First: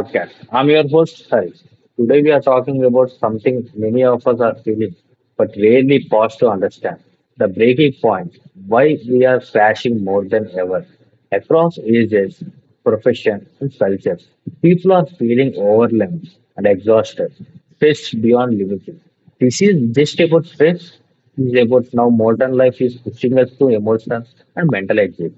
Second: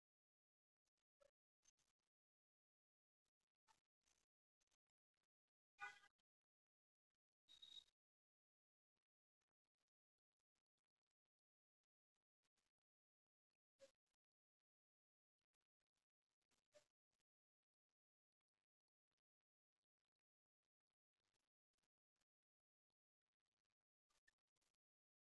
podcast. I'm your host Hari. Today we are talking about something many of us are feeling but rarely pause to understand. The breaking point. Why we are crashing more than ever. Across ages, professions and cultures. People are feeling overwhelmed and exhausted. Stressed beyond limits. This is just about stress. This is about now modern life is pushing us to emotional and mental exit.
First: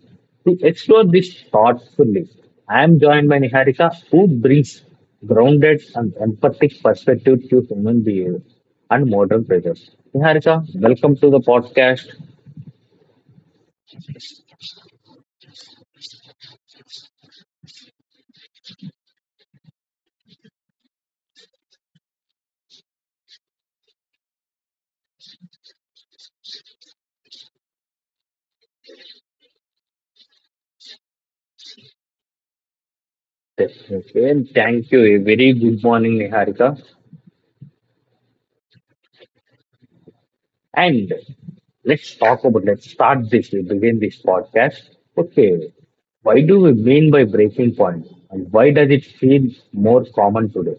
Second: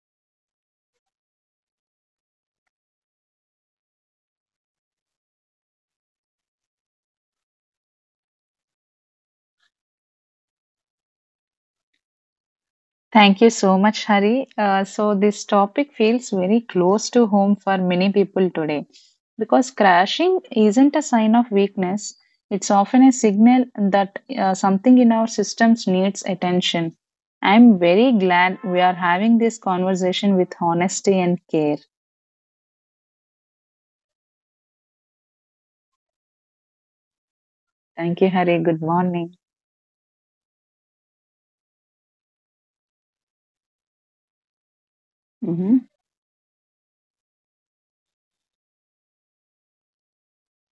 To explore this thoughtfully, I am joined by Niharika, who brings grounded and empathic perspective to human behavior and modern pressures. Niharika, welcome to the podcast. Thank you so much, Hari. This topic feels very close to home for many people today because crashing isn't a sign of weakness, it's often a signal that something in our systems needs attention. I'm very glad we are having this conversation with honesty and care. Definitely. And thank you. A very good morning, Niharika. Thank you, Hari. Good morning. And let's talk about, let's start this, we begin this podcast. Okay, Mhm. why do we mean by breaking point? And why does it feel more common today?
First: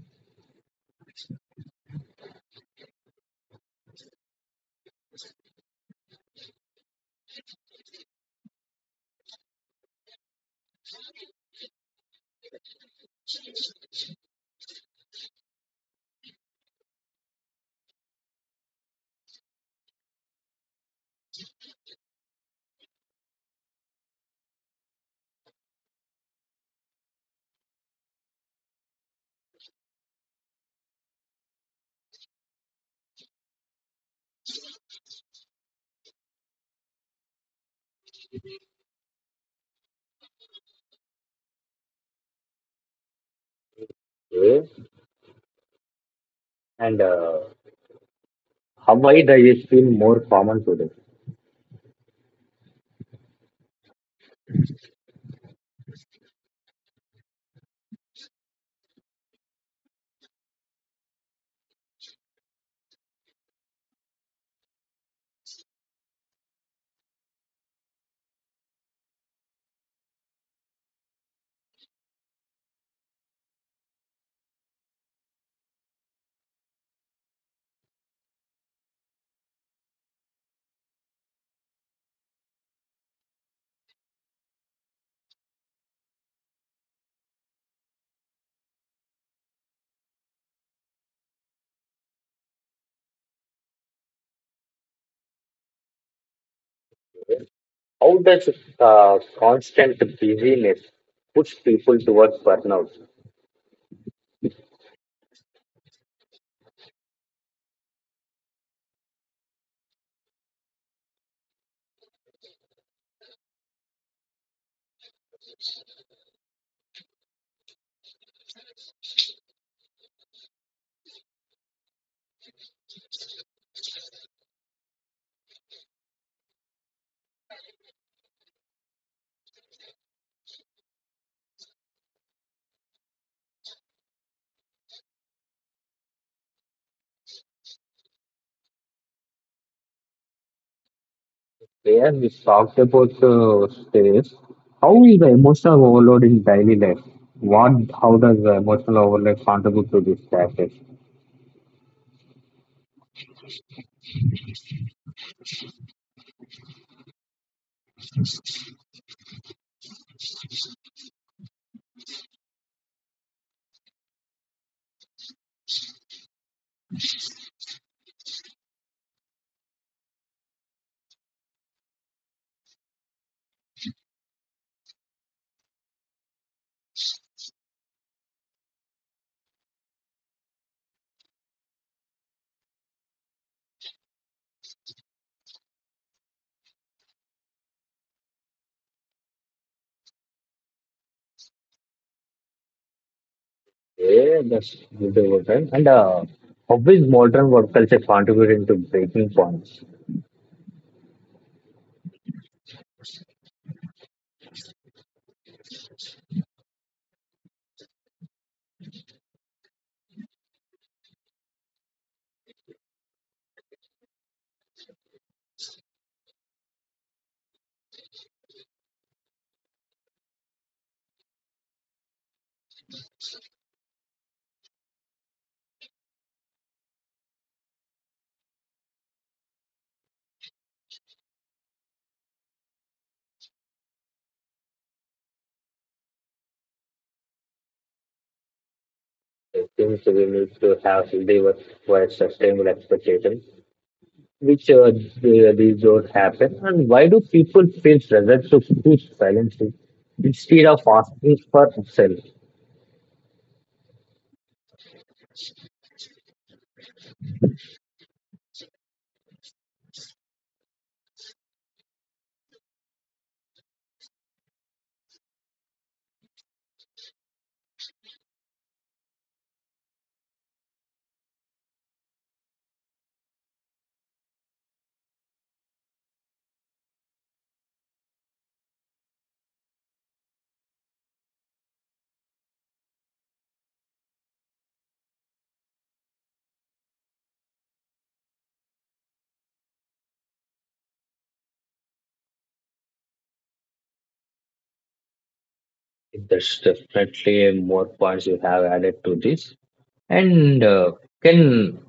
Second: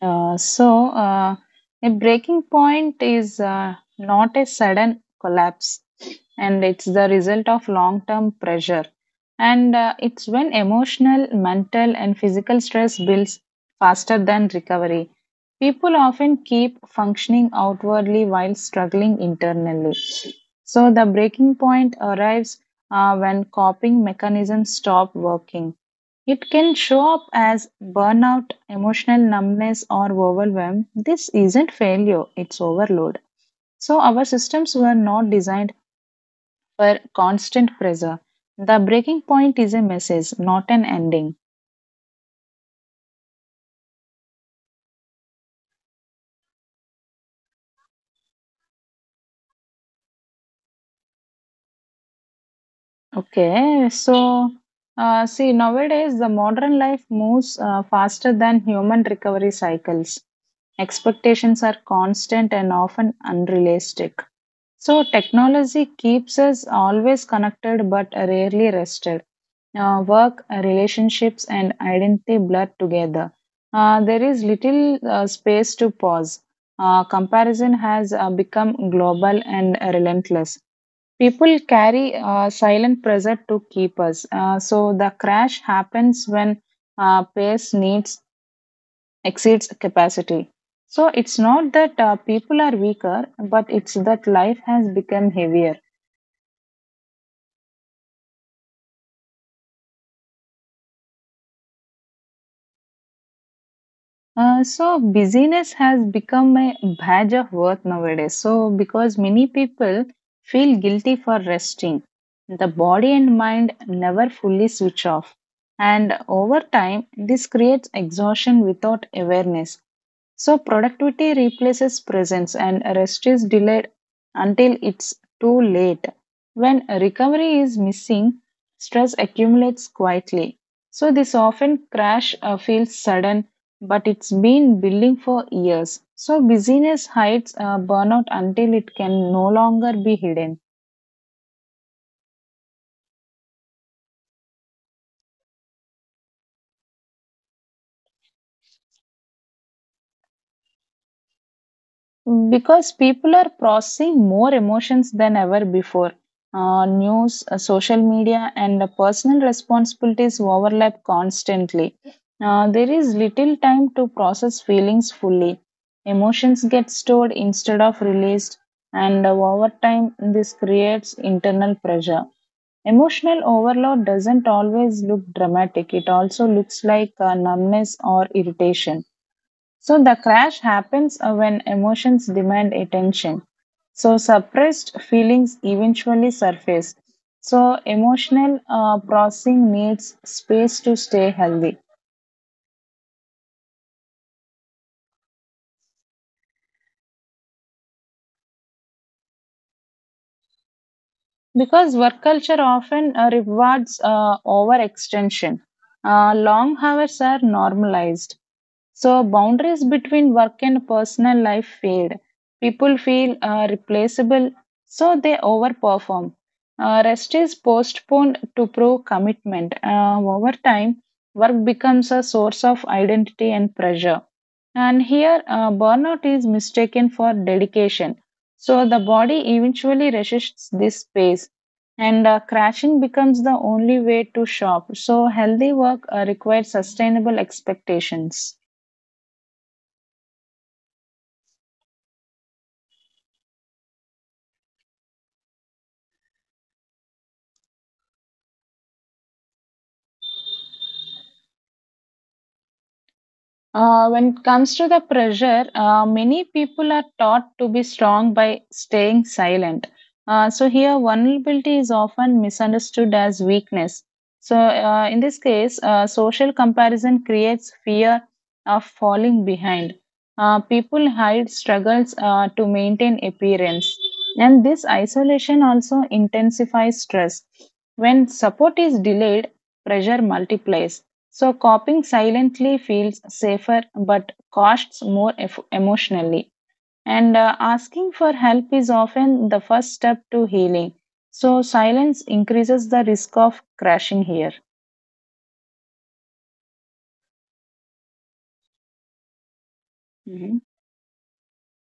Uh, so, uh, a breaking point is not a sudden collapse, and it's the result of long term pressure. And it's when emotional, mental, and physical stress builds faster than recovery. People often keep functioning outwardly while struggling internally. So the breaking point arrives when coping mechanisms stop working. It can show up as burnout, emotional numbness, or overwhelm. This isn't failure, it's overload. So our systems were not designed for constant pressure. The breaking point is a message, not an ending. Okay. And Avoid is been more common today. Okay, so see, nowadays the modern life moves faster than human recovery cycles. Expectations are constant and often unrealistic. So technology keeps us always connected but rarely rested. Work, relationships, and identity blur together. There is little space to pause. Comparison has become global and relentless. People carry silent pressure to keep us. So the crash happens when pace needs exceeds capacity. So it's not that people are weaker, but it's that life has become heavier. How does constant busyness push people towards burnout? So busyness has become a badge of worth nowadays. So because many people feel guilty for resting, the body and mind never fully switch off. And over time, this creates exhaustion without awareness. So productivity replaces presence and rest is delayed until it's too late. When recovery is missing, stress accumulates quietly. So this often crash feels sudden, but it's been building for years. So busyness hides burnout until it can no longer be hidden. Where we talked about stress, how is the emotional overload in daily life? What, how does the emotional overload contribute to this crisis? Because people are processing more emotions than ever before. News, social media, and the personal responsibilities overlap constantly. There is little time to process feelings fully. Emotions get stored instead of released, and over time, this creates internal pressure. Emotional overload doesn't always look dramatic, it also looks like numbness or irritation. So the crash happens when emotions demand attention. So suppressed feelings eventually surface. So emotional processing needs space to stay healthy. Yeah, that's good overtime. And how is modern work culture contributing to breaking points? Because work culture often rewards overextension. Long hours are normalized. So boundaries between work and personal life fade. People feel replaceable, so they overperform. Rest is postponed to prove commitment. Over time, work becomes a source of identity and pressure. And here, burnout is mistaken for dedication, so the body eventually resists this space, and crashing becomes the only way to shop. So healthy work requires sustainable expectations. I think we need to have healthy work for sustainable expectations which these don't happen, and why do people feel pressured to choose silently instead of asking for help? When it comes to the pressure, many people are taught to be strong by staying silent. So, here, vulnerability is often misunderstood as weakness. So in this case, social comparison creates fear of falling behind. People hide struggles to maintain appearance. And this isolation also intensifies stress. When support is delayed, pressure multiplies, so coping silently feels safer but costs more emotionally. And asking for help is often the first step to healing. So silence increases the risk of crashing here. That's definitely more points you have added to this. And can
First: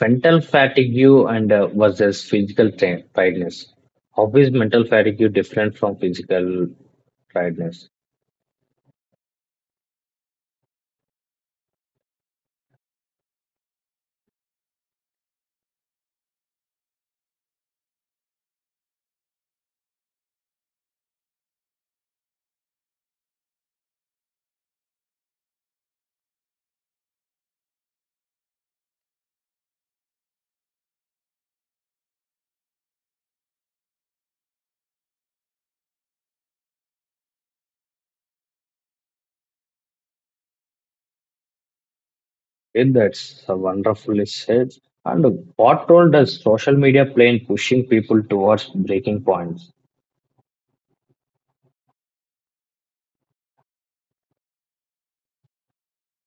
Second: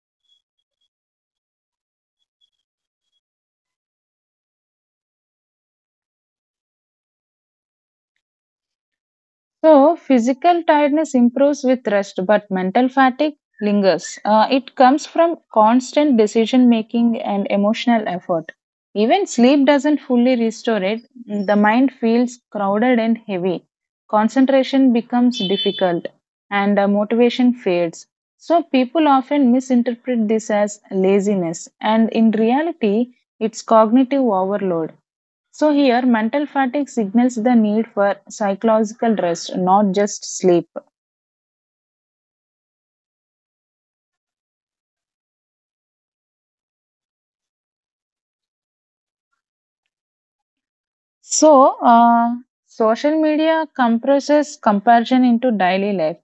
mental fatigue and versus physical tiredness? How is mental fatigue different from physical tiredness? So physical tiredness improves with rest, but mental fatigue lingers. It comes from constant decision making and emotional effort. Even sleep doesn't fully restore it. The mind feels crowded and heavy. Concentration becomes difficult, and motivation fades. So people often misinterpret this as laziness, and in reality, it's cognitive overload. So here mental fatigue signals the need for psychological rest, not just sleep. It, that's wonderfully said. And what role does social media play in pushing people towards breaking points? So, uh, Social media compresses comparison into daily life.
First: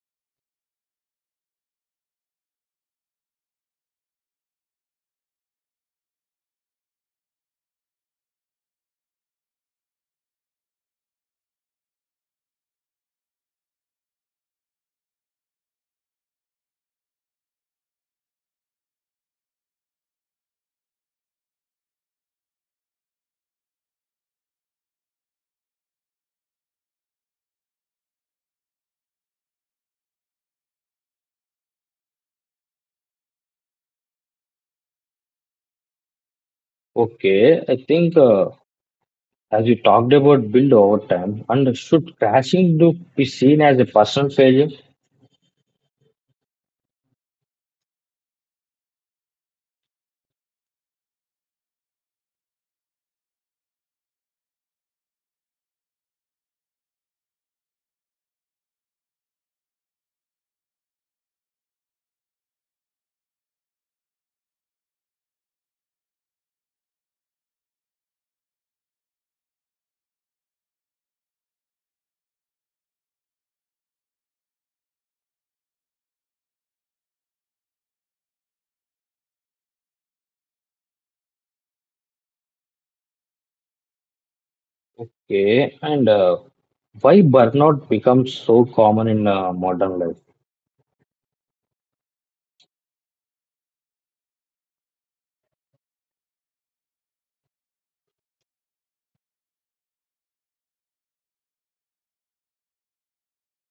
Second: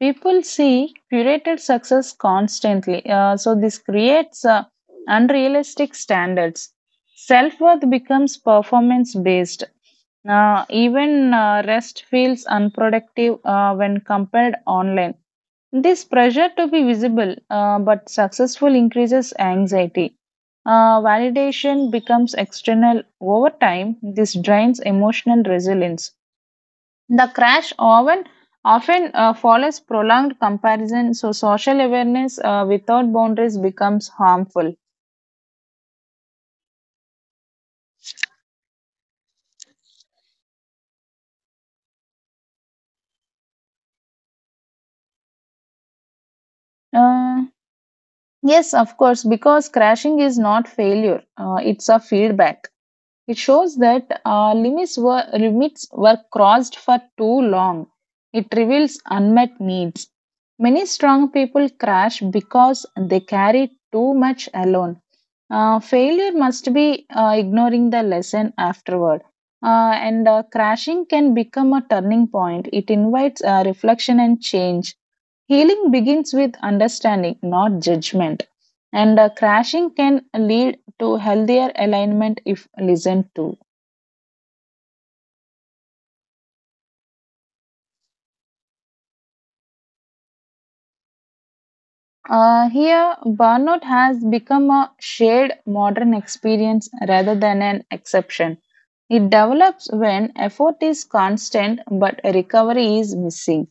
People see curated success constantly. This creates unrealistic standards. Self worth becomes performance based. Even rest feels unproductive when compared online. This pressure to be visible but successful increases anxiety. Validation becomes external. Over time, this drains emotional resilience. The crash often follows prolonged comparison, so social awareness without boundaries becomes harmful. Okay, I think as we talked about build over time, and should crashing do be seen as a personal failure? Uh, yes, of course, because crashing is not failure, it's a feedback. It shows that limits were crossed for too long. It reveals unmet needs. Many strong people crash because they carry too much alone. Failure must be ignoring the lesson afterward. And Crashing can become a turning point. It invites reflection and change. Healing begins with understanding, not judgment. And crashing can lead to healthier alignment if listened to. Okay, and why burnout becomes so common in modern life? Here, burnout has become a shared modern experience rather than an exception. It develops when effort is constant but recovery is missing.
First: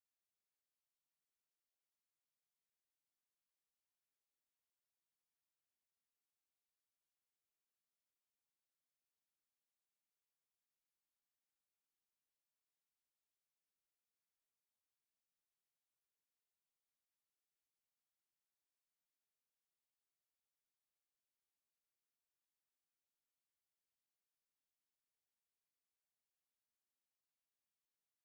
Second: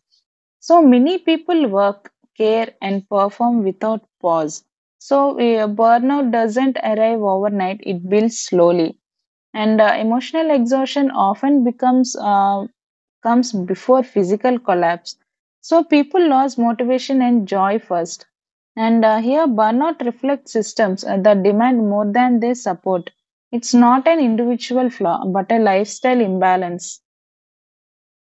So many people work, care, and perform without pause. So burnout doesn't arrive overnight, it builds slowly. And emotional exhaustion often becomes comes before physical collapse, so people lose motivation and joy first, and here burnout reflects systems that demand more than they support. It's not an individual flaw but a lifestyle imbalance.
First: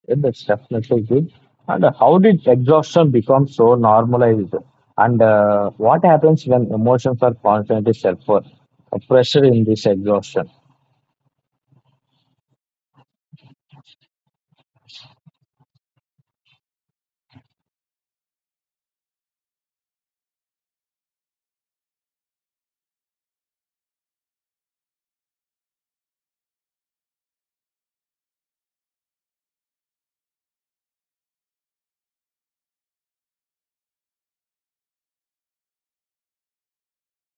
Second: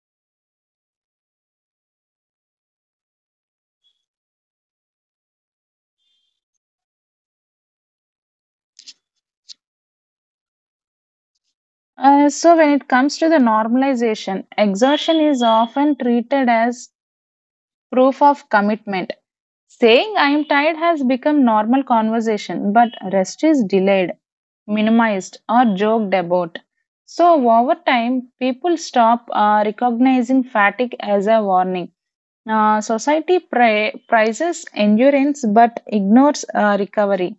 Yeah, that's definitely good. And how did exhaustion become so normalized? And what happens when emotions are constantly self for pressure in this exhaustion? So when it comes to the normalization, exhaustion is often treated as proof of commitment. Saying I am tired has become normal conversation, but rest is delayed, minimized or joked about. So over time, people stop recognizing fatigue as a warning. Society prizes endurance but ignores recovery.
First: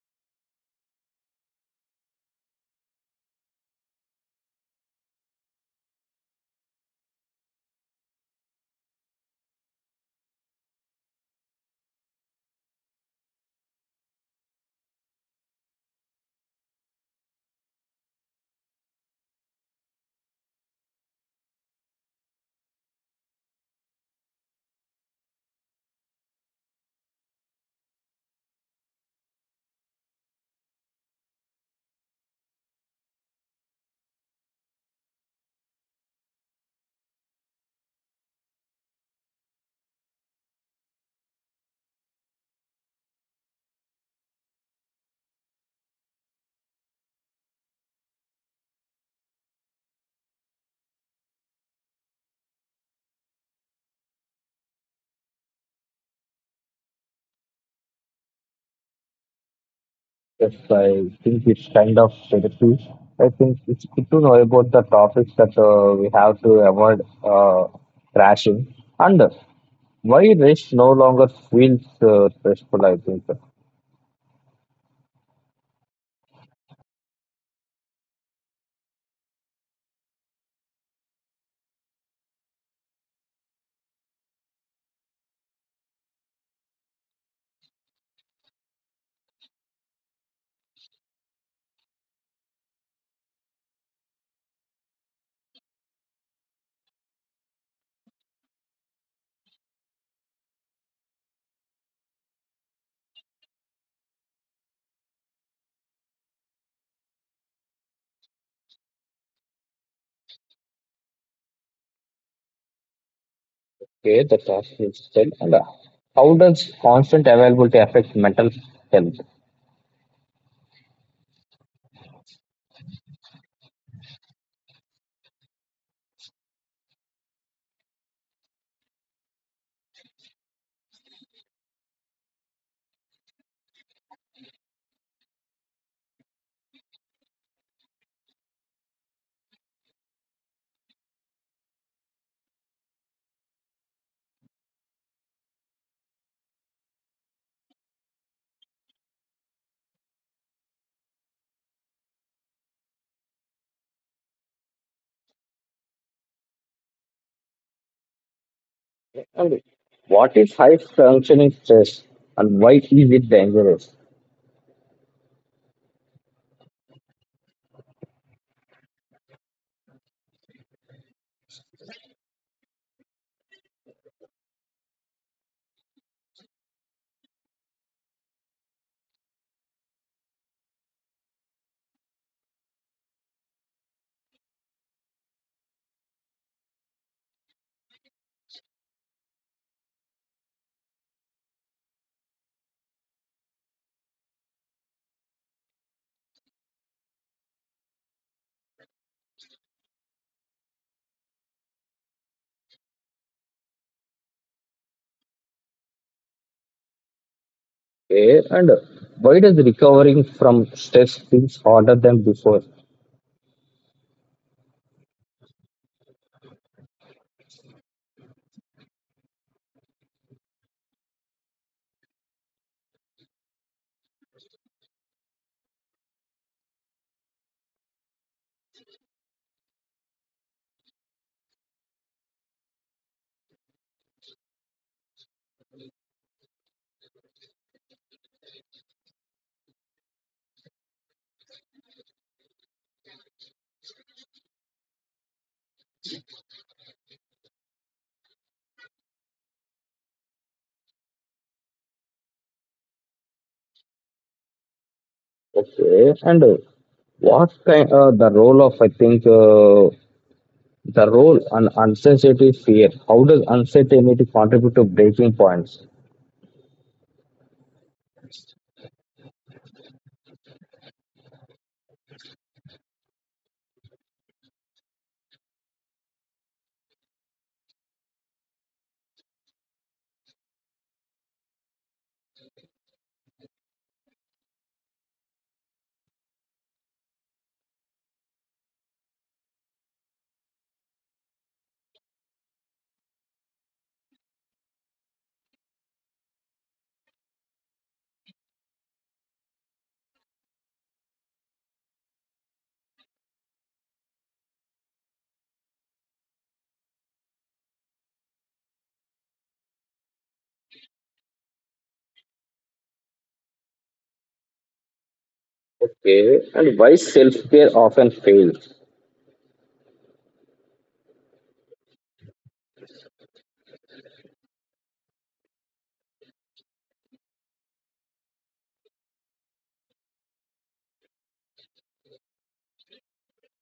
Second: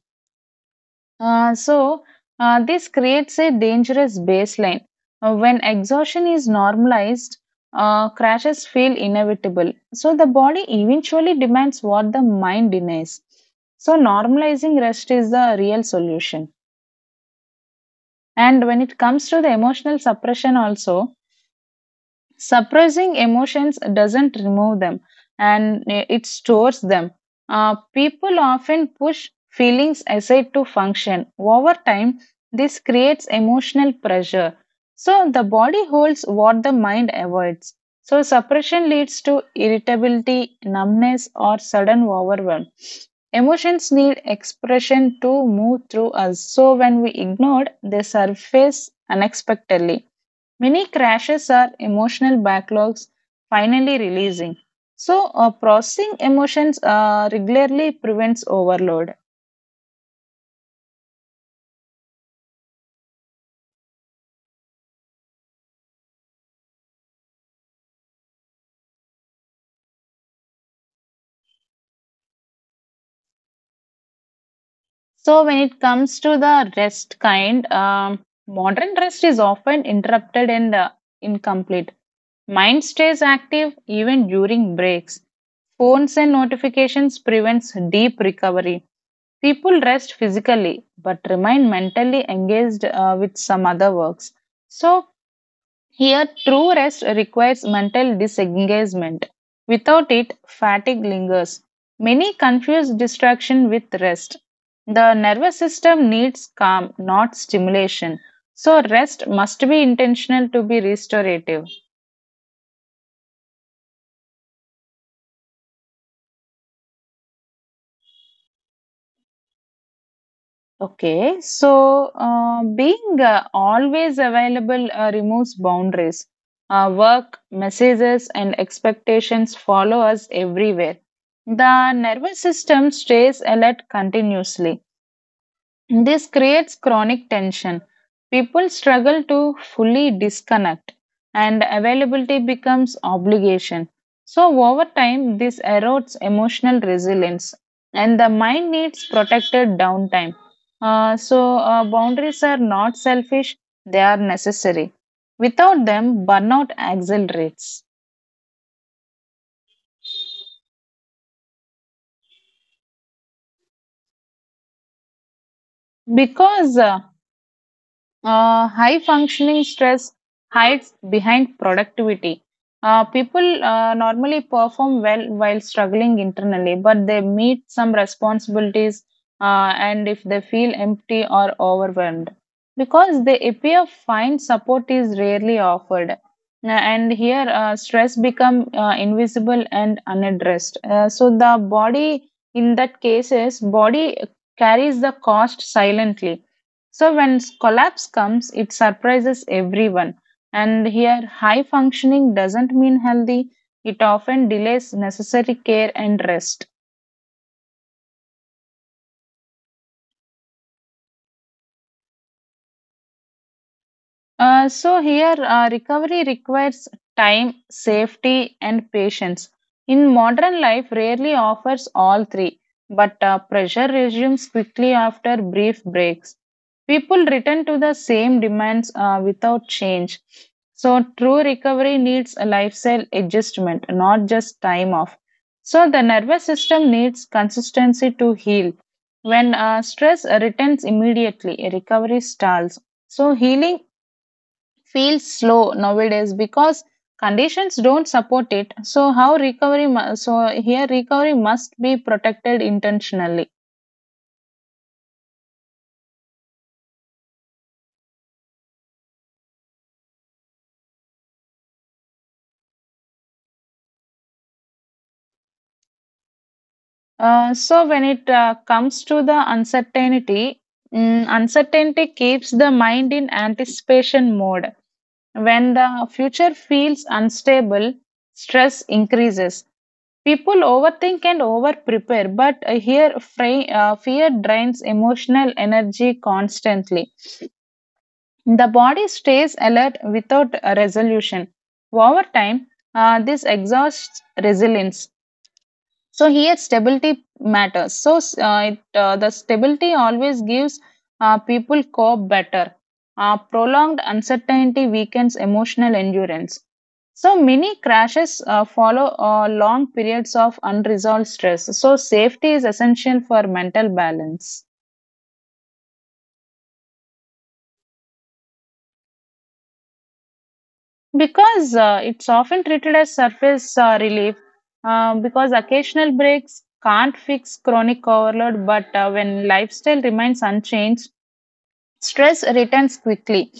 Uh, so, this creates a dangerous baseline. When exhaustion is normalized, crashes feel inevitable. So the body eventually demands what the mind denies. So normalizing rest is the real solution. And when it comes to the emotional suppression, also, suppressing emotions doesn't remove them, and it stores them. People often push feelings aside to function. Over time, this creates emotional pressure. So the body holds what the mind avoids. So suppression leads to irritability, numbness, or sudden overwhelm. Emotions need expression to move through us, so when we ignore, they surface unexpectedly. Many crashes are emotional backlogs finally releasing. So processing emotions regularly prevents overload. Yes, I think it's kind of productive. I think it's good to know about the topics that we have to avoid crashing under. Why race no longer feels stressful, I think. So, when it comes to the rest kind, modern rest is often interrupted and incomplete. Mind stays active even during breaks. Phones and notifications prevents deep recovery. People rest physically but remain mentally engaged with some other works. So here true rest requires mental disengagement. Without it, fatigue lingers. Many confuse distraction with rest. The nervous system needs calm, not stimulation. So rest must be intentional to be restorative. Okay, the task is done. And how does constant availability affect mental health? Okay, so being always available removes boundaries. Work, messages, and expectations follow us everywhere. The nervous system stays alert continuously. This creates chronic tension. People struggle to fully disconnect, and availability becomes obligation. So over time, this erodes emotional resilience, and the mind needs protected downtime. Boundaries are not selfish, they are necessary. Without them, burnout accelerates, And what is high functioning stress and why is it dangerous? because high functioning stress hides behind productivity. People normally perform well while struggling internally, but they meet some responsibilities and if they feel empty or overwhelmed. Because they appear fine, support is rarely offered. And here, stress become invisible and unaddressed. So the body, in that cases, body carries the cost silently, so when collapse comes, it surprises everyone. And here, high functioning doesn't mean healthy, it often delays necessary care and rest. Okay, and why does recovering from stress feels harder than before? So here, recovery requires time, safety, and patience. In modern life, rarely offers all three, but pressure resumes quickly after brief breaks. People return to the same demands without change. So true recovery needs a lifestyle adjustment, not just time off. So the nervous system needs consistency to heal. When stress returns immediately, recovery stalls. So healing feels slow nowadays because conditions don't support it, so here recovery must be protected intentionally. Okay, and what kind the role of I think the role and uncertainty fear? How does uncertainty contribute to breaking points? When it comes to the uncertainty, uncertainty keeps the mind in anticipation mode. When the future feels unstable, stress increases. People overthink and overprepare, but here fear drains emotional energy constantly. The body stays alert without a resolution. Over time, this exhausts resilience. So here, stability matters. The stability always gives people cope better. Prolonged uncertainty weakens emotional endurance. So many crashes follow long periods of unresolved stress. So safety is essential for mental balance. Okay, and why self care often fails? Because it's often treated as surface relief, because occasional breaks can't fix chronic overload, but when lifestyle remains unchanged, stress returns quickly.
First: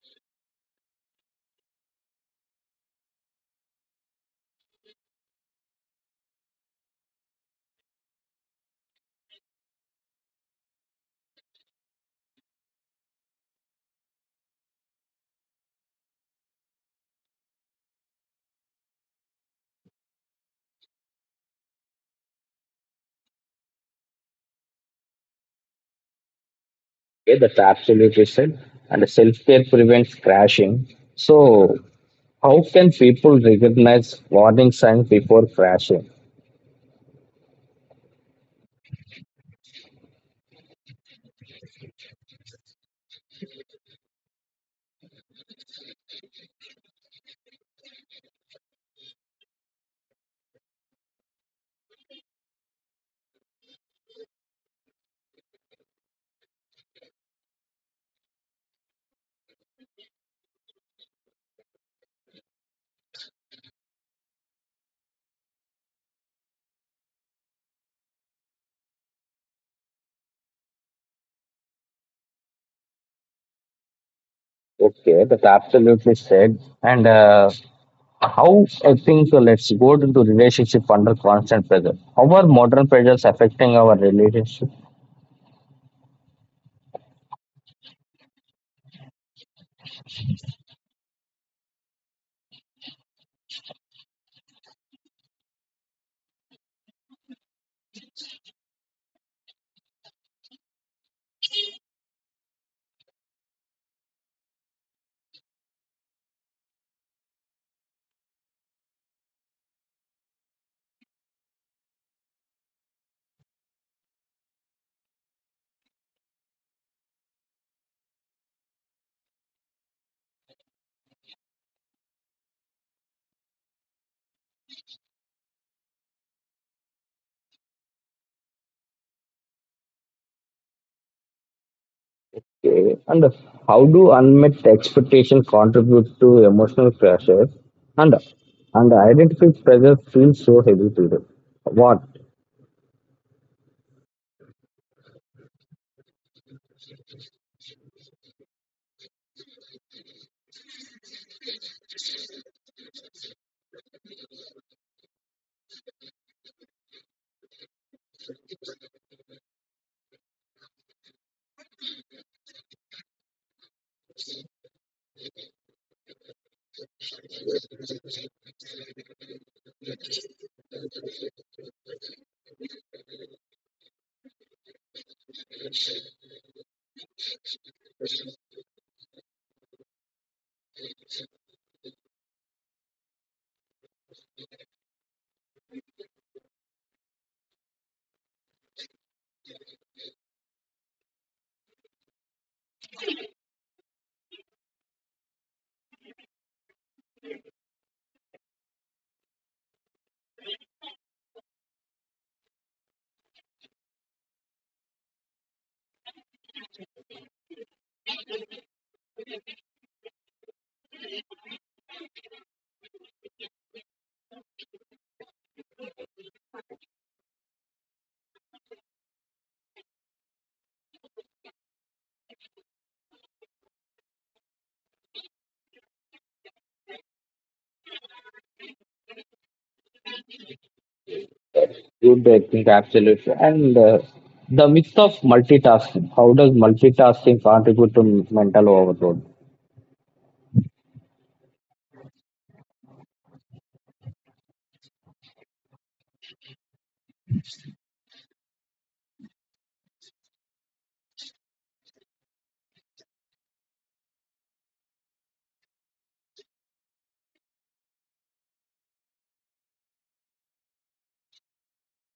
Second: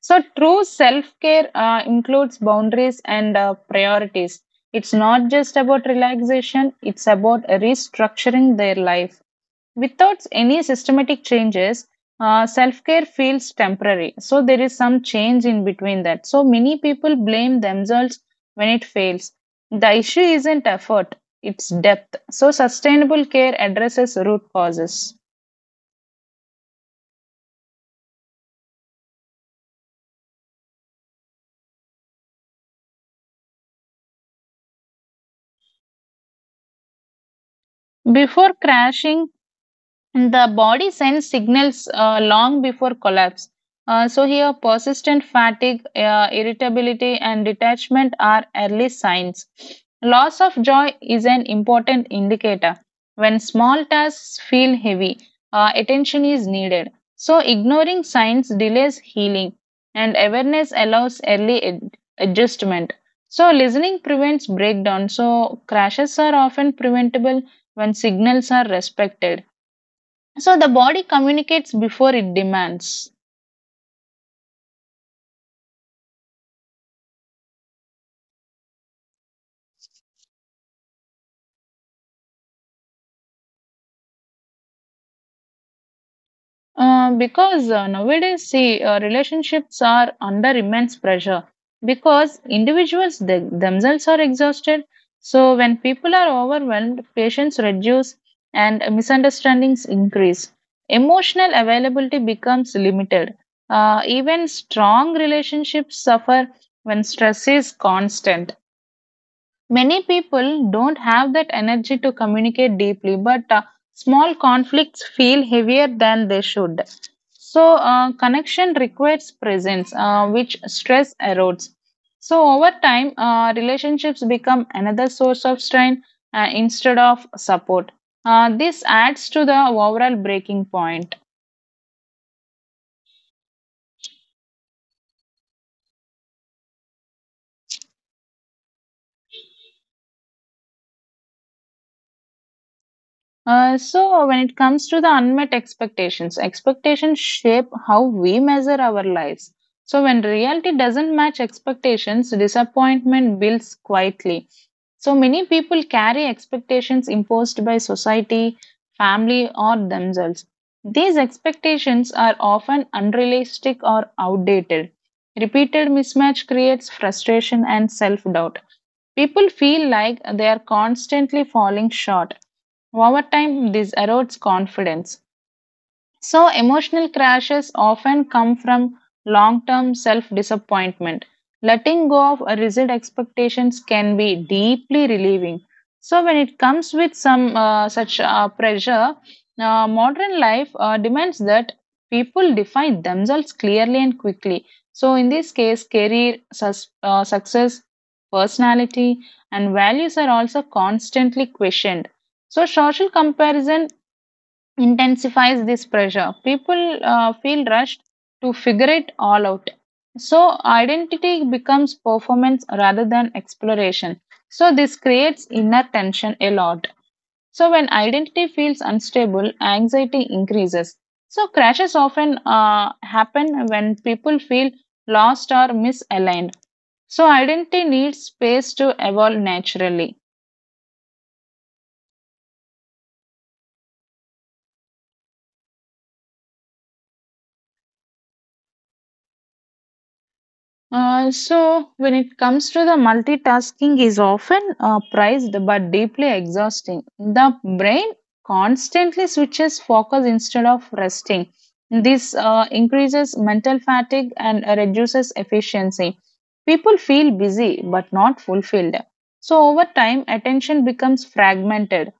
So true self care includes boundaries and priorities. It's not just about relaxation, it's about restructuring their life. Without any systematic changes, self care feels temporary. So there is some change in between that. So many people blame themselves when it fails. The issue isn't effort, it's depth. So sustainable care addresses root causes. Okay, that's absolutely said. And self care prevents crashing. So, how can people recognize warning signs before crashing? Before crashing, the body sends signals long before collapse. Here persistent fatigue, irritability, and detachment are early signs. Loss of joy is an important indicator. When small tasks feel heavy, attention is needed. So, ignoring signs delays healing, and awareness allows early adjustment. So, listening prevents breakdown. So, crashes are often preventable when signals are respected. So the body communicates before it demands. Okay, that's absolutely said. And How I think let's go into relationship under constant pressure. How are modern pressures affecting our relationship? Because Nowadays, see, relationships are under immense pressure because individuals, they themselves are exhausted. So when people are overwhelmed, patience reduce and misunderstandings increase. Emotional availability becomes limited. Even strong relationships suffer when stress is constant. Many people don't have that energy to communicate deeply, but small conflicts feel heavier than they should. So, connection requires presence, which stress erodes. So, over time, relationships become another source of strain instead of support. This adds to the overall breaking point. Okay. And how do unmet expectations contribute to emotional pressure? And identity pressure feels so heavy today. What? So when it comes to the unmet expectations, expectations shape how we measure our lives. So when reality doesn't match expectations, disappointment builds quietly. So many people carry expectations imposed by society, family, or themselves. These expectations are often unrealistic or outdated. Repeated mismatch creates frustration and self doubt. People feel like they are constantly falling short over time, this erodes confidence. So, emotional crashes often come from long term self disappointment. Letting go of rigid expectations can be deeply relieving. So, when it comes with some such pressure, modern life demands that people define themselves clearly and quickly. So, in this case, career, success, personality, and values are also constantly questioned. So, social comparison intensifies this pressure. People feel rushed to figure it all out. So, identity becomes performance rather than exploration. So, this creates inner tension a lot. So, when identity feels unstable, anxiety increases. So, crashes often happen when people feel lost or misaligned. So, identity needs space to evolve naturally. Good, I think absolutely. And the myth of multitasking. How does multitasking contribute to mental overload? So, when it comes to the multitasking, is often prized but deeply exhausting. The brain constantly switches focus instead of resting. This increases mental fatigue and reduces efficiency. People feel busy but not fulfilled. So, over time, attention becomes fragmented,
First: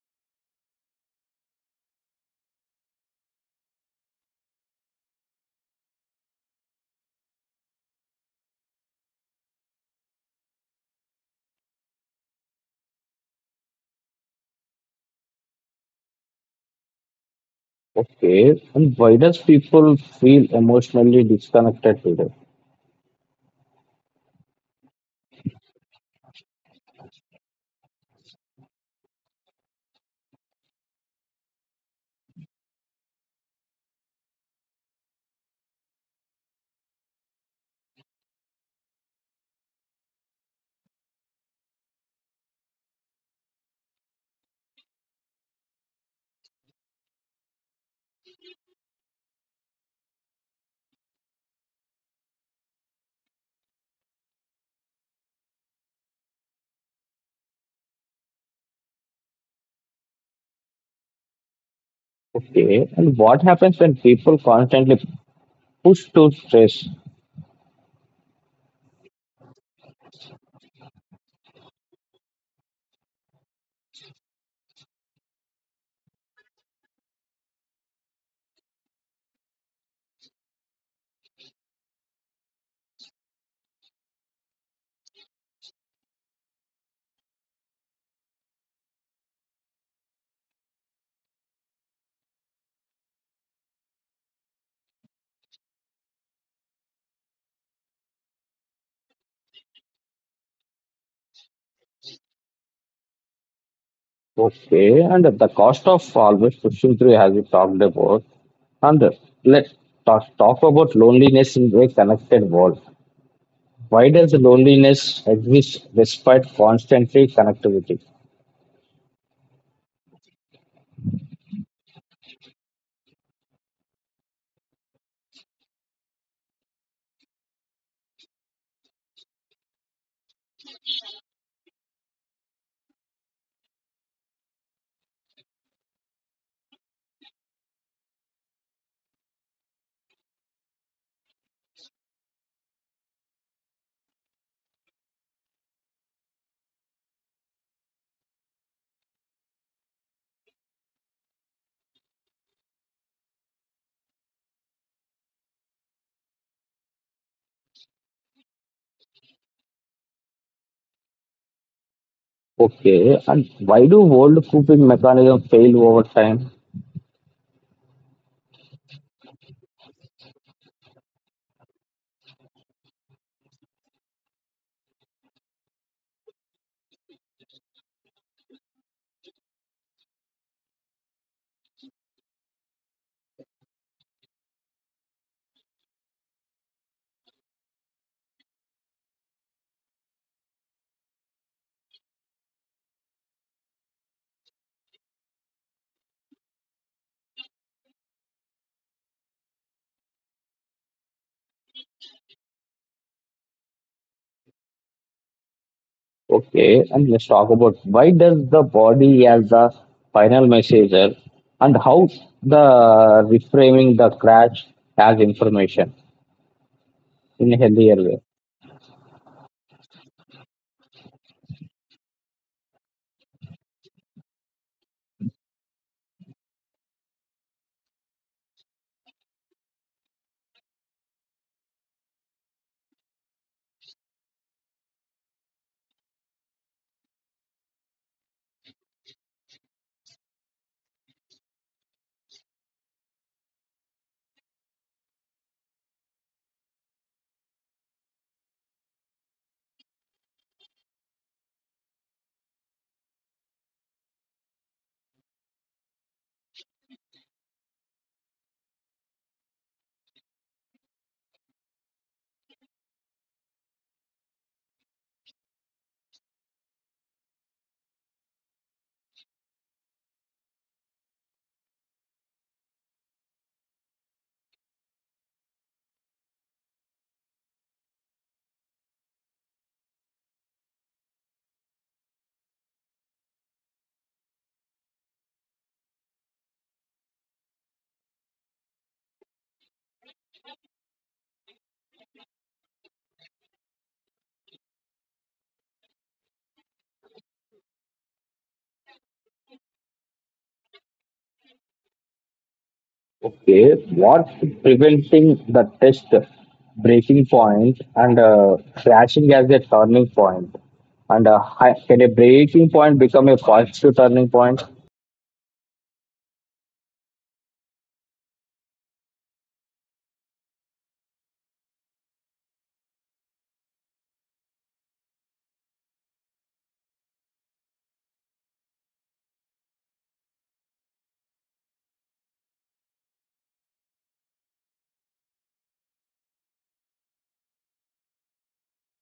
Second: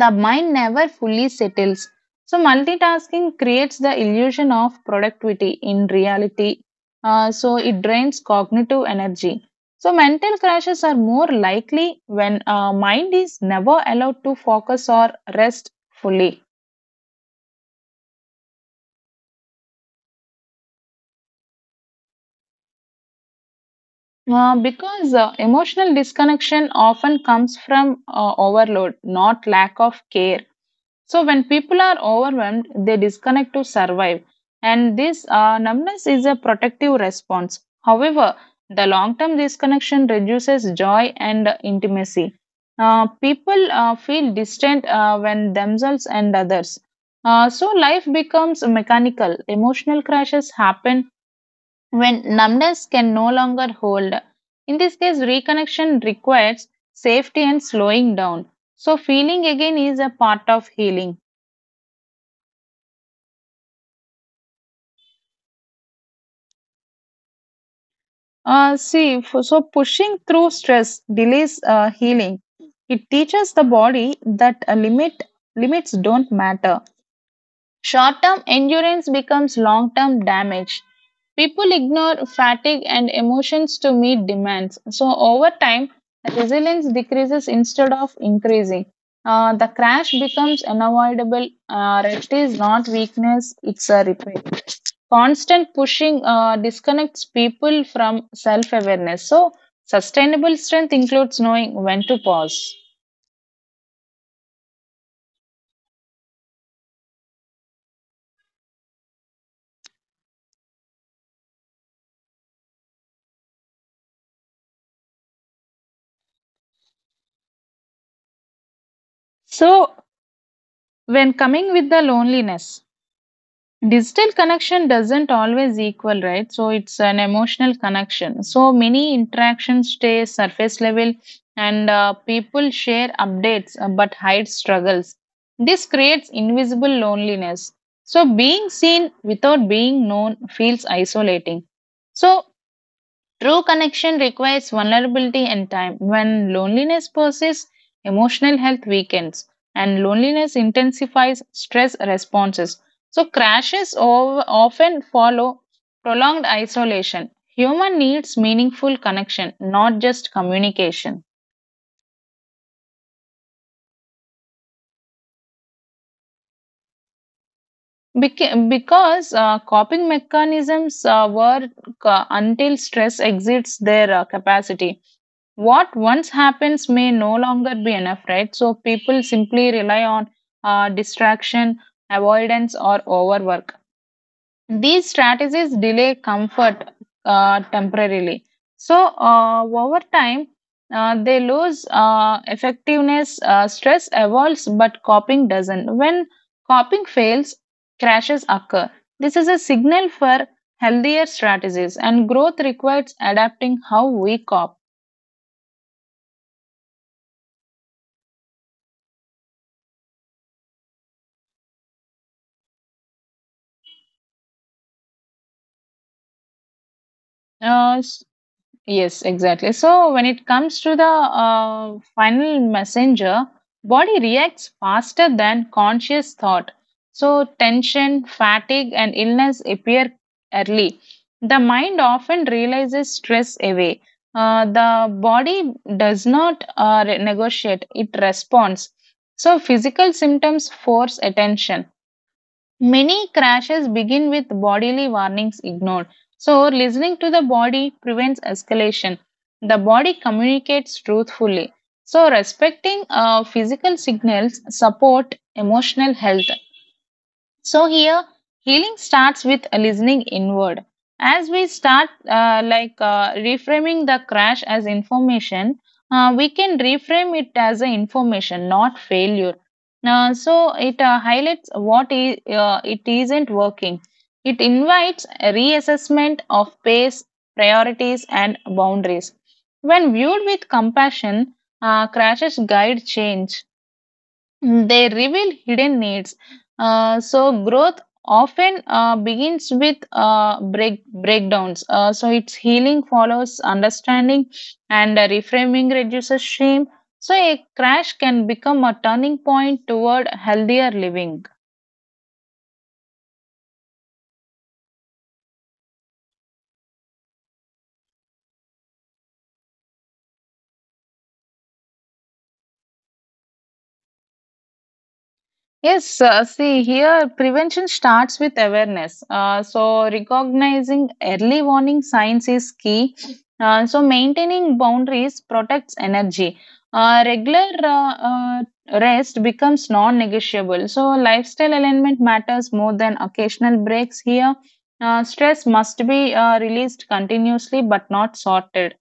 the mind never fully settles. So, multitasking creates the illusion of productivity in reality. So, it drains cognitive energy. So, mental crashes are more likely when mind is never allowed to focus or rest fully. Okay. And why does people feel emotionally disconnected today? Because Emotional disconnection often comes from overload, not lack of care. So, when people are overwhelmed, they disconnect to survive, and this numbness is a protective response. However, the long term disconnection reduces joy and intimacy. People feel distant when themselves and others. So, life becomes mechanical. Emotional crashes happen when numbness can no longer hold. In this case, reconnection requires safety and slowing down. So, feeling again is a part of healing. Okay, and what happens when people constantly push to stress? So pushing through stress delays healing. It teaches the body that a limit limits don't matter. Short term endurance becomes long term damage. People ignore fatigue and emotions to meet demands. So, over time, resilience decreases instead of increasing. The crash becomes unavoidable. Rest is not weakness, it's a repair. Constant pushing disconnects people from self awareness. So, sustainable strength includes knowing when to pause. Okay, and the cost of always pushing through has been talked about. And let's talk about loneliness in a connected world. Why does loneliness exist despite constantly connectivity? So, when coming with the loneliness, digital connection doesn't always equal, right? So it's an emotional connection. So many interactions stay surface level and people share updates but hide struggles. This creates invisible loneliness. So being seen without being known feels isolating. So true connection requires vulnerability and time. When loneliness persists, emotional health weakens and loneliness intensifies stress responses. So, crashes often follow prolonged isolation. Human needs meaningful connection, not just communication. Okay, and why do old coping mechanisms fail over time? Bec- because coping mechanisms work until stress exceeds their capacity. What once happens may no longer be enough, right? So people simply rely on distraction, avoidance, or overwork. These strategies delay comfort temporarily. So, over time, they lose effectiveness. Stress evolves, but coping doesn't. When coping fails, crashes occur. This is a signal for healthier strategies, and growth requires adapting how we cop. Okay, and let's talk about why does the body as the final messenger and how the reframing the crash as information in a healthier Uh, way. Yes, exactly. So when it comes to the final messenger, body reacts faster than conscious thought. So tension, fatigue, and illness appear early. The mind often realizes stress away. The body does not negotiate; it responds. So physical symptoms force attention. Many crashes begin with bodily warnings ignored. So, listening to the body prevents escalation. The body communicates truthfully. So, respecting physical signals support emotional health. So here, healing starts with listening inward. As we start reframing the crash as information, we can reframe it as an information, not failure. So it highlights what it isn't working. It invites a reassessment of pace, priorities, and boundaries. When viewed with compassion, crashes guide change, they reveal hidden needs. So growth often begins with breakdowns. So its healing follows understanding, and reframing reduces shame. So a crash can become a turning point toward healthier living. Okay, what preventing the test breaking point and crashing as a turning point? And can a breaking point become a positive turning point? Yes, see here, prevention starts with awareness. So, recognizing early warning signs is key. So, maintaining boundaries protects energy. Regular rest becomes non negotiable. So, lifestyle alignment matters more than occasional breaks here. Stress must be released continuously but not sorted.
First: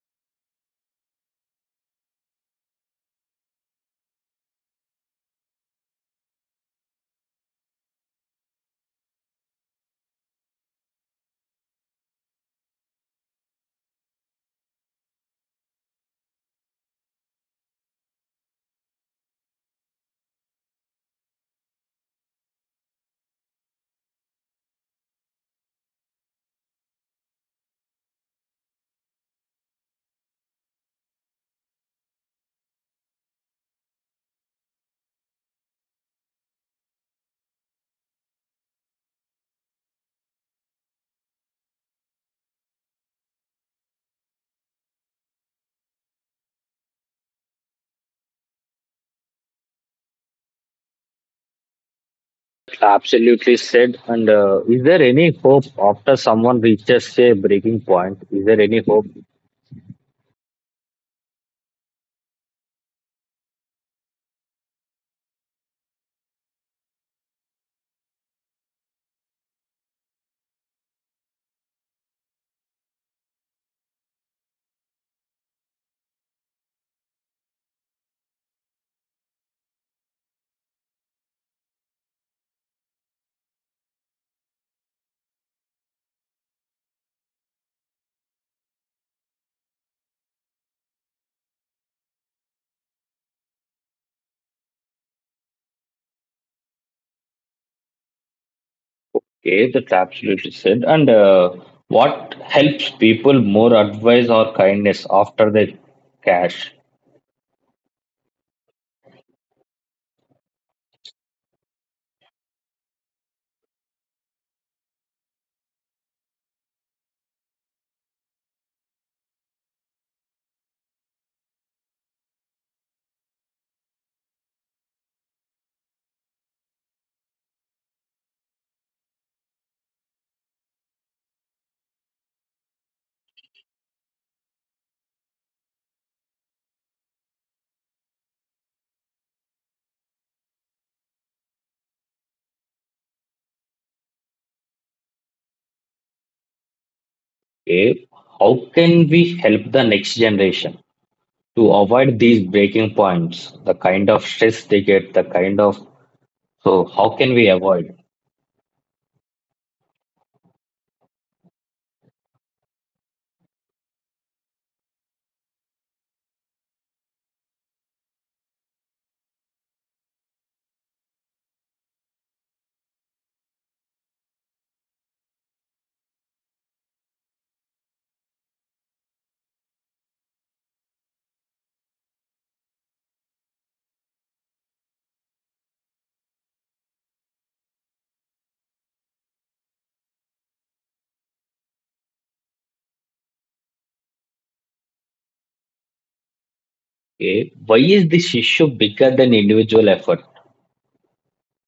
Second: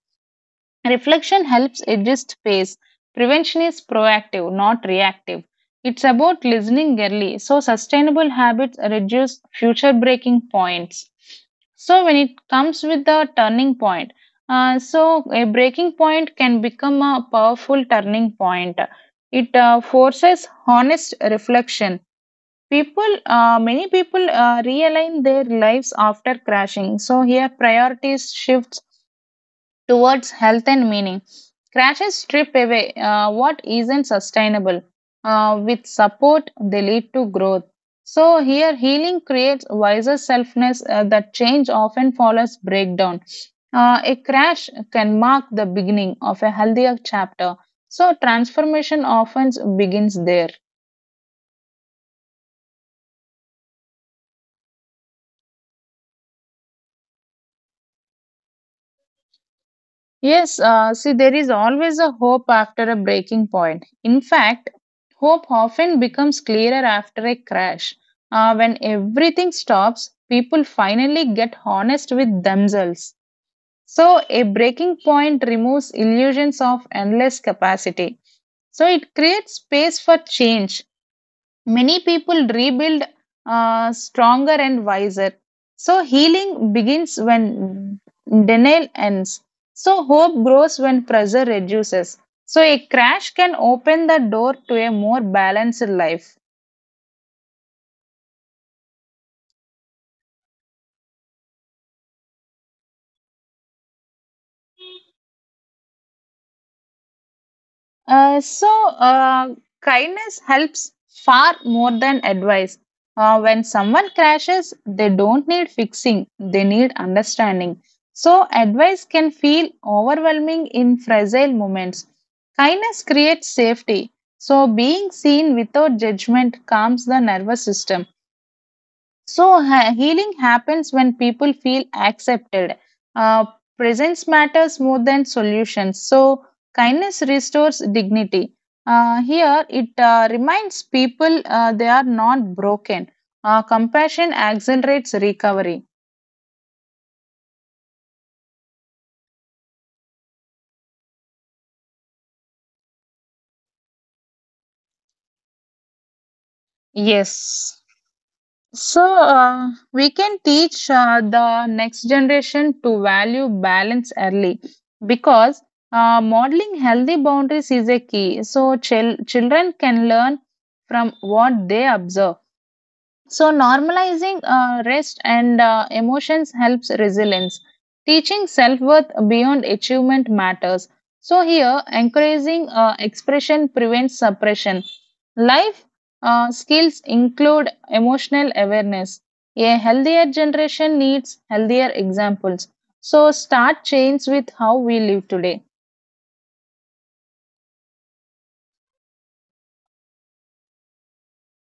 Reflection helps adjust pace. Prevention is proactive, not reactive. It's about listening early, so sustainable habits reduce future breaking points. So when it comes with the turning point, so a breaking point can become a powerful turning point. It forces honest reflection. Many people realign their lives after crashing. So here priorities shifts towards health and meaning. Crashes strip away what isn't sustainable. With support, they lead to growth. So, here healing creates wiser selfness that change often follows breakdown. A crash can mark the beginning of a healthier chapter. So, transformation often begins there. Absolutely said. And is there any hope after someone reaches a breaking point? Is there any hope? Yes, see, there is always a hope after a breaking point. In fact, hope often becomes clearer after a crash. When everything stops, people finally get honest with themselves. So, a breaking point removes illusions of endless capacity. So, it creates space for change. Many people rebuild stronger and wiser. So, healing begins when denial ends. So, hope grows when pressure reduces. So, a crash can open the door to a more balanced life. Okay, that's absolutely said. And what helps people more advice or kindness after they cash? Uh, so, uh, Kindness helps far more than advice. When someone crashes, they don't need fixing, they need understanding. So, advice can feel overwhelming in fragile moments. Kindness creates safety. So, being seen without judgment calms the nervous system. So, healing happens when people feel accepted. Uh, Presence matters more than solutions. So, kindness restores dignity. Here, it reminds people they are not broken. Compassion accelerates recovery. Okay, how can we help the next generation to avoid these breaking points, the kind of stress they get, the kind of so how can we Yes. avoid? So, we can teach the next generation to value balance early because modeling healthy boundaries is a key. So, children can learn from what they observe. So, normalizing rest and emotions helps resilience. Teaching self worth beyond achievement matters. So, here, encouraging expression prevents suppression. Life skills include emotional awareness. A healthier generation needs healthier examples. So, start change with how we live today. Okay, why is this issue bigger than individual effort?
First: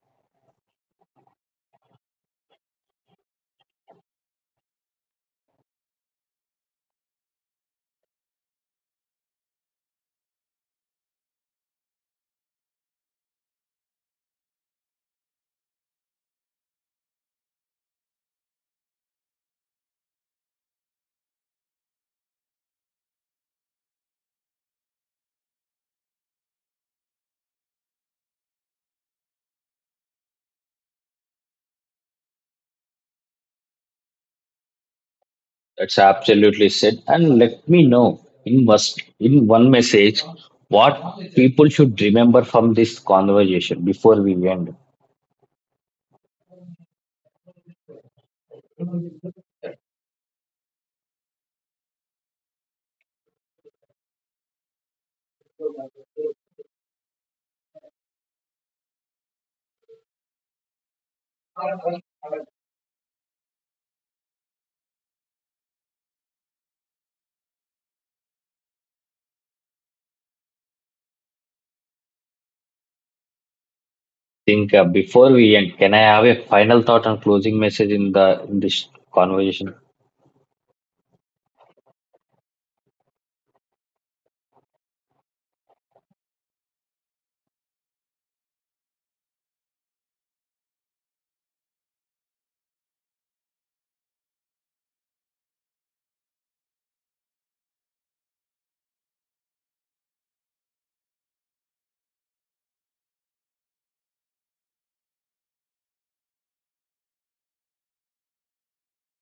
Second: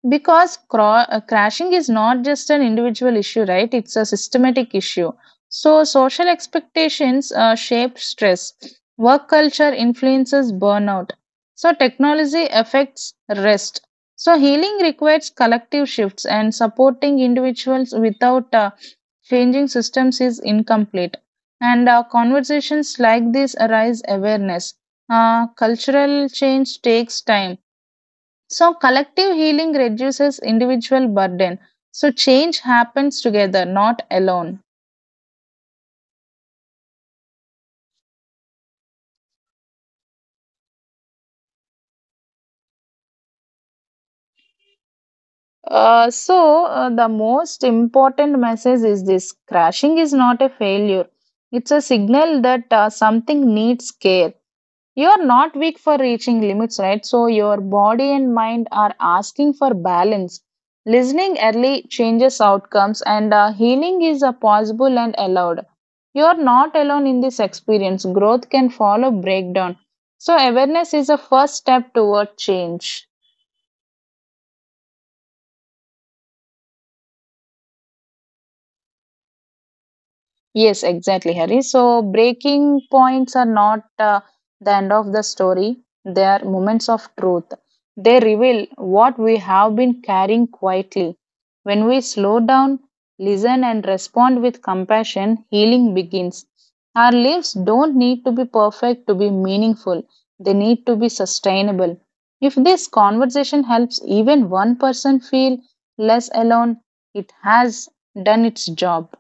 Because crashing is not just an individual issue, right? It's a systematic issue. So social expectations shape stress, work culture influences burnout, so technology affects rest, so healing requires collective shifts, and supporting individuals without changing systems is incomplete, and conversations like this arise awareness. Cultural change takes time, so collective healing reduces individual burden. So, change happens together, not alone. That's absolutely said. And let me know in must in one message what people should remember from this conversation before we end. The most important message is this: crashing is not a failure, it's a signal that something needs care. You are not weak for reaching limits, right? So your body and mind are asking for balance. Listening early changes outcomes, and healing is possible and allowed. You are not alone in this experience. Growth can follow breakdown. So awareness is a first step toward change. Think before we end, can I have a final thought and closing message in the in this conversation? Yes, exactly, Harry. So, breaking points are not the end of the story, they are moments of truth. They reveal what we have been carrying quietly. When we slow down, listen, and respond with compassion, healing begins. Our lives don't need to be perfect to be meaningful, they need to be sustainable. If this conversation helps even one person feel less alone, it has done its job.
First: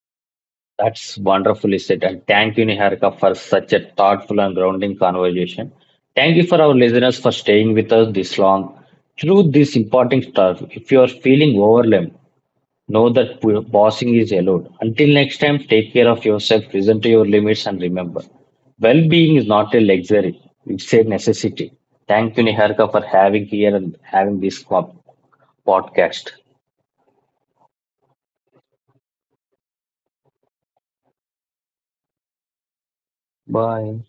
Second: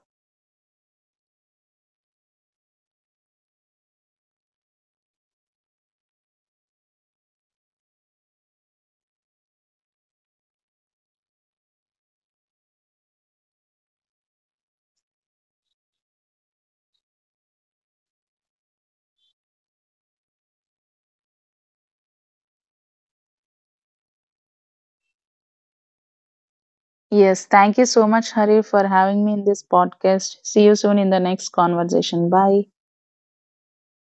That's wonderfully said. And thank you, Niharika, for such a thoughtful and grounding conversation. Thank you for our listeners for staying with us this long. Through this important stuff, if you are feeling overwhelmed, know that bossing is allowed. Until next time, take care of yourself, listen to your limits, and remember, well-being is not a luxury; it's a necessity. Thank you, Niharika, for having here and having this call. Podcast. Yes, thank you so much, Hari, for having me in this podcast. See you soon in the next conversation. Bye. Bye.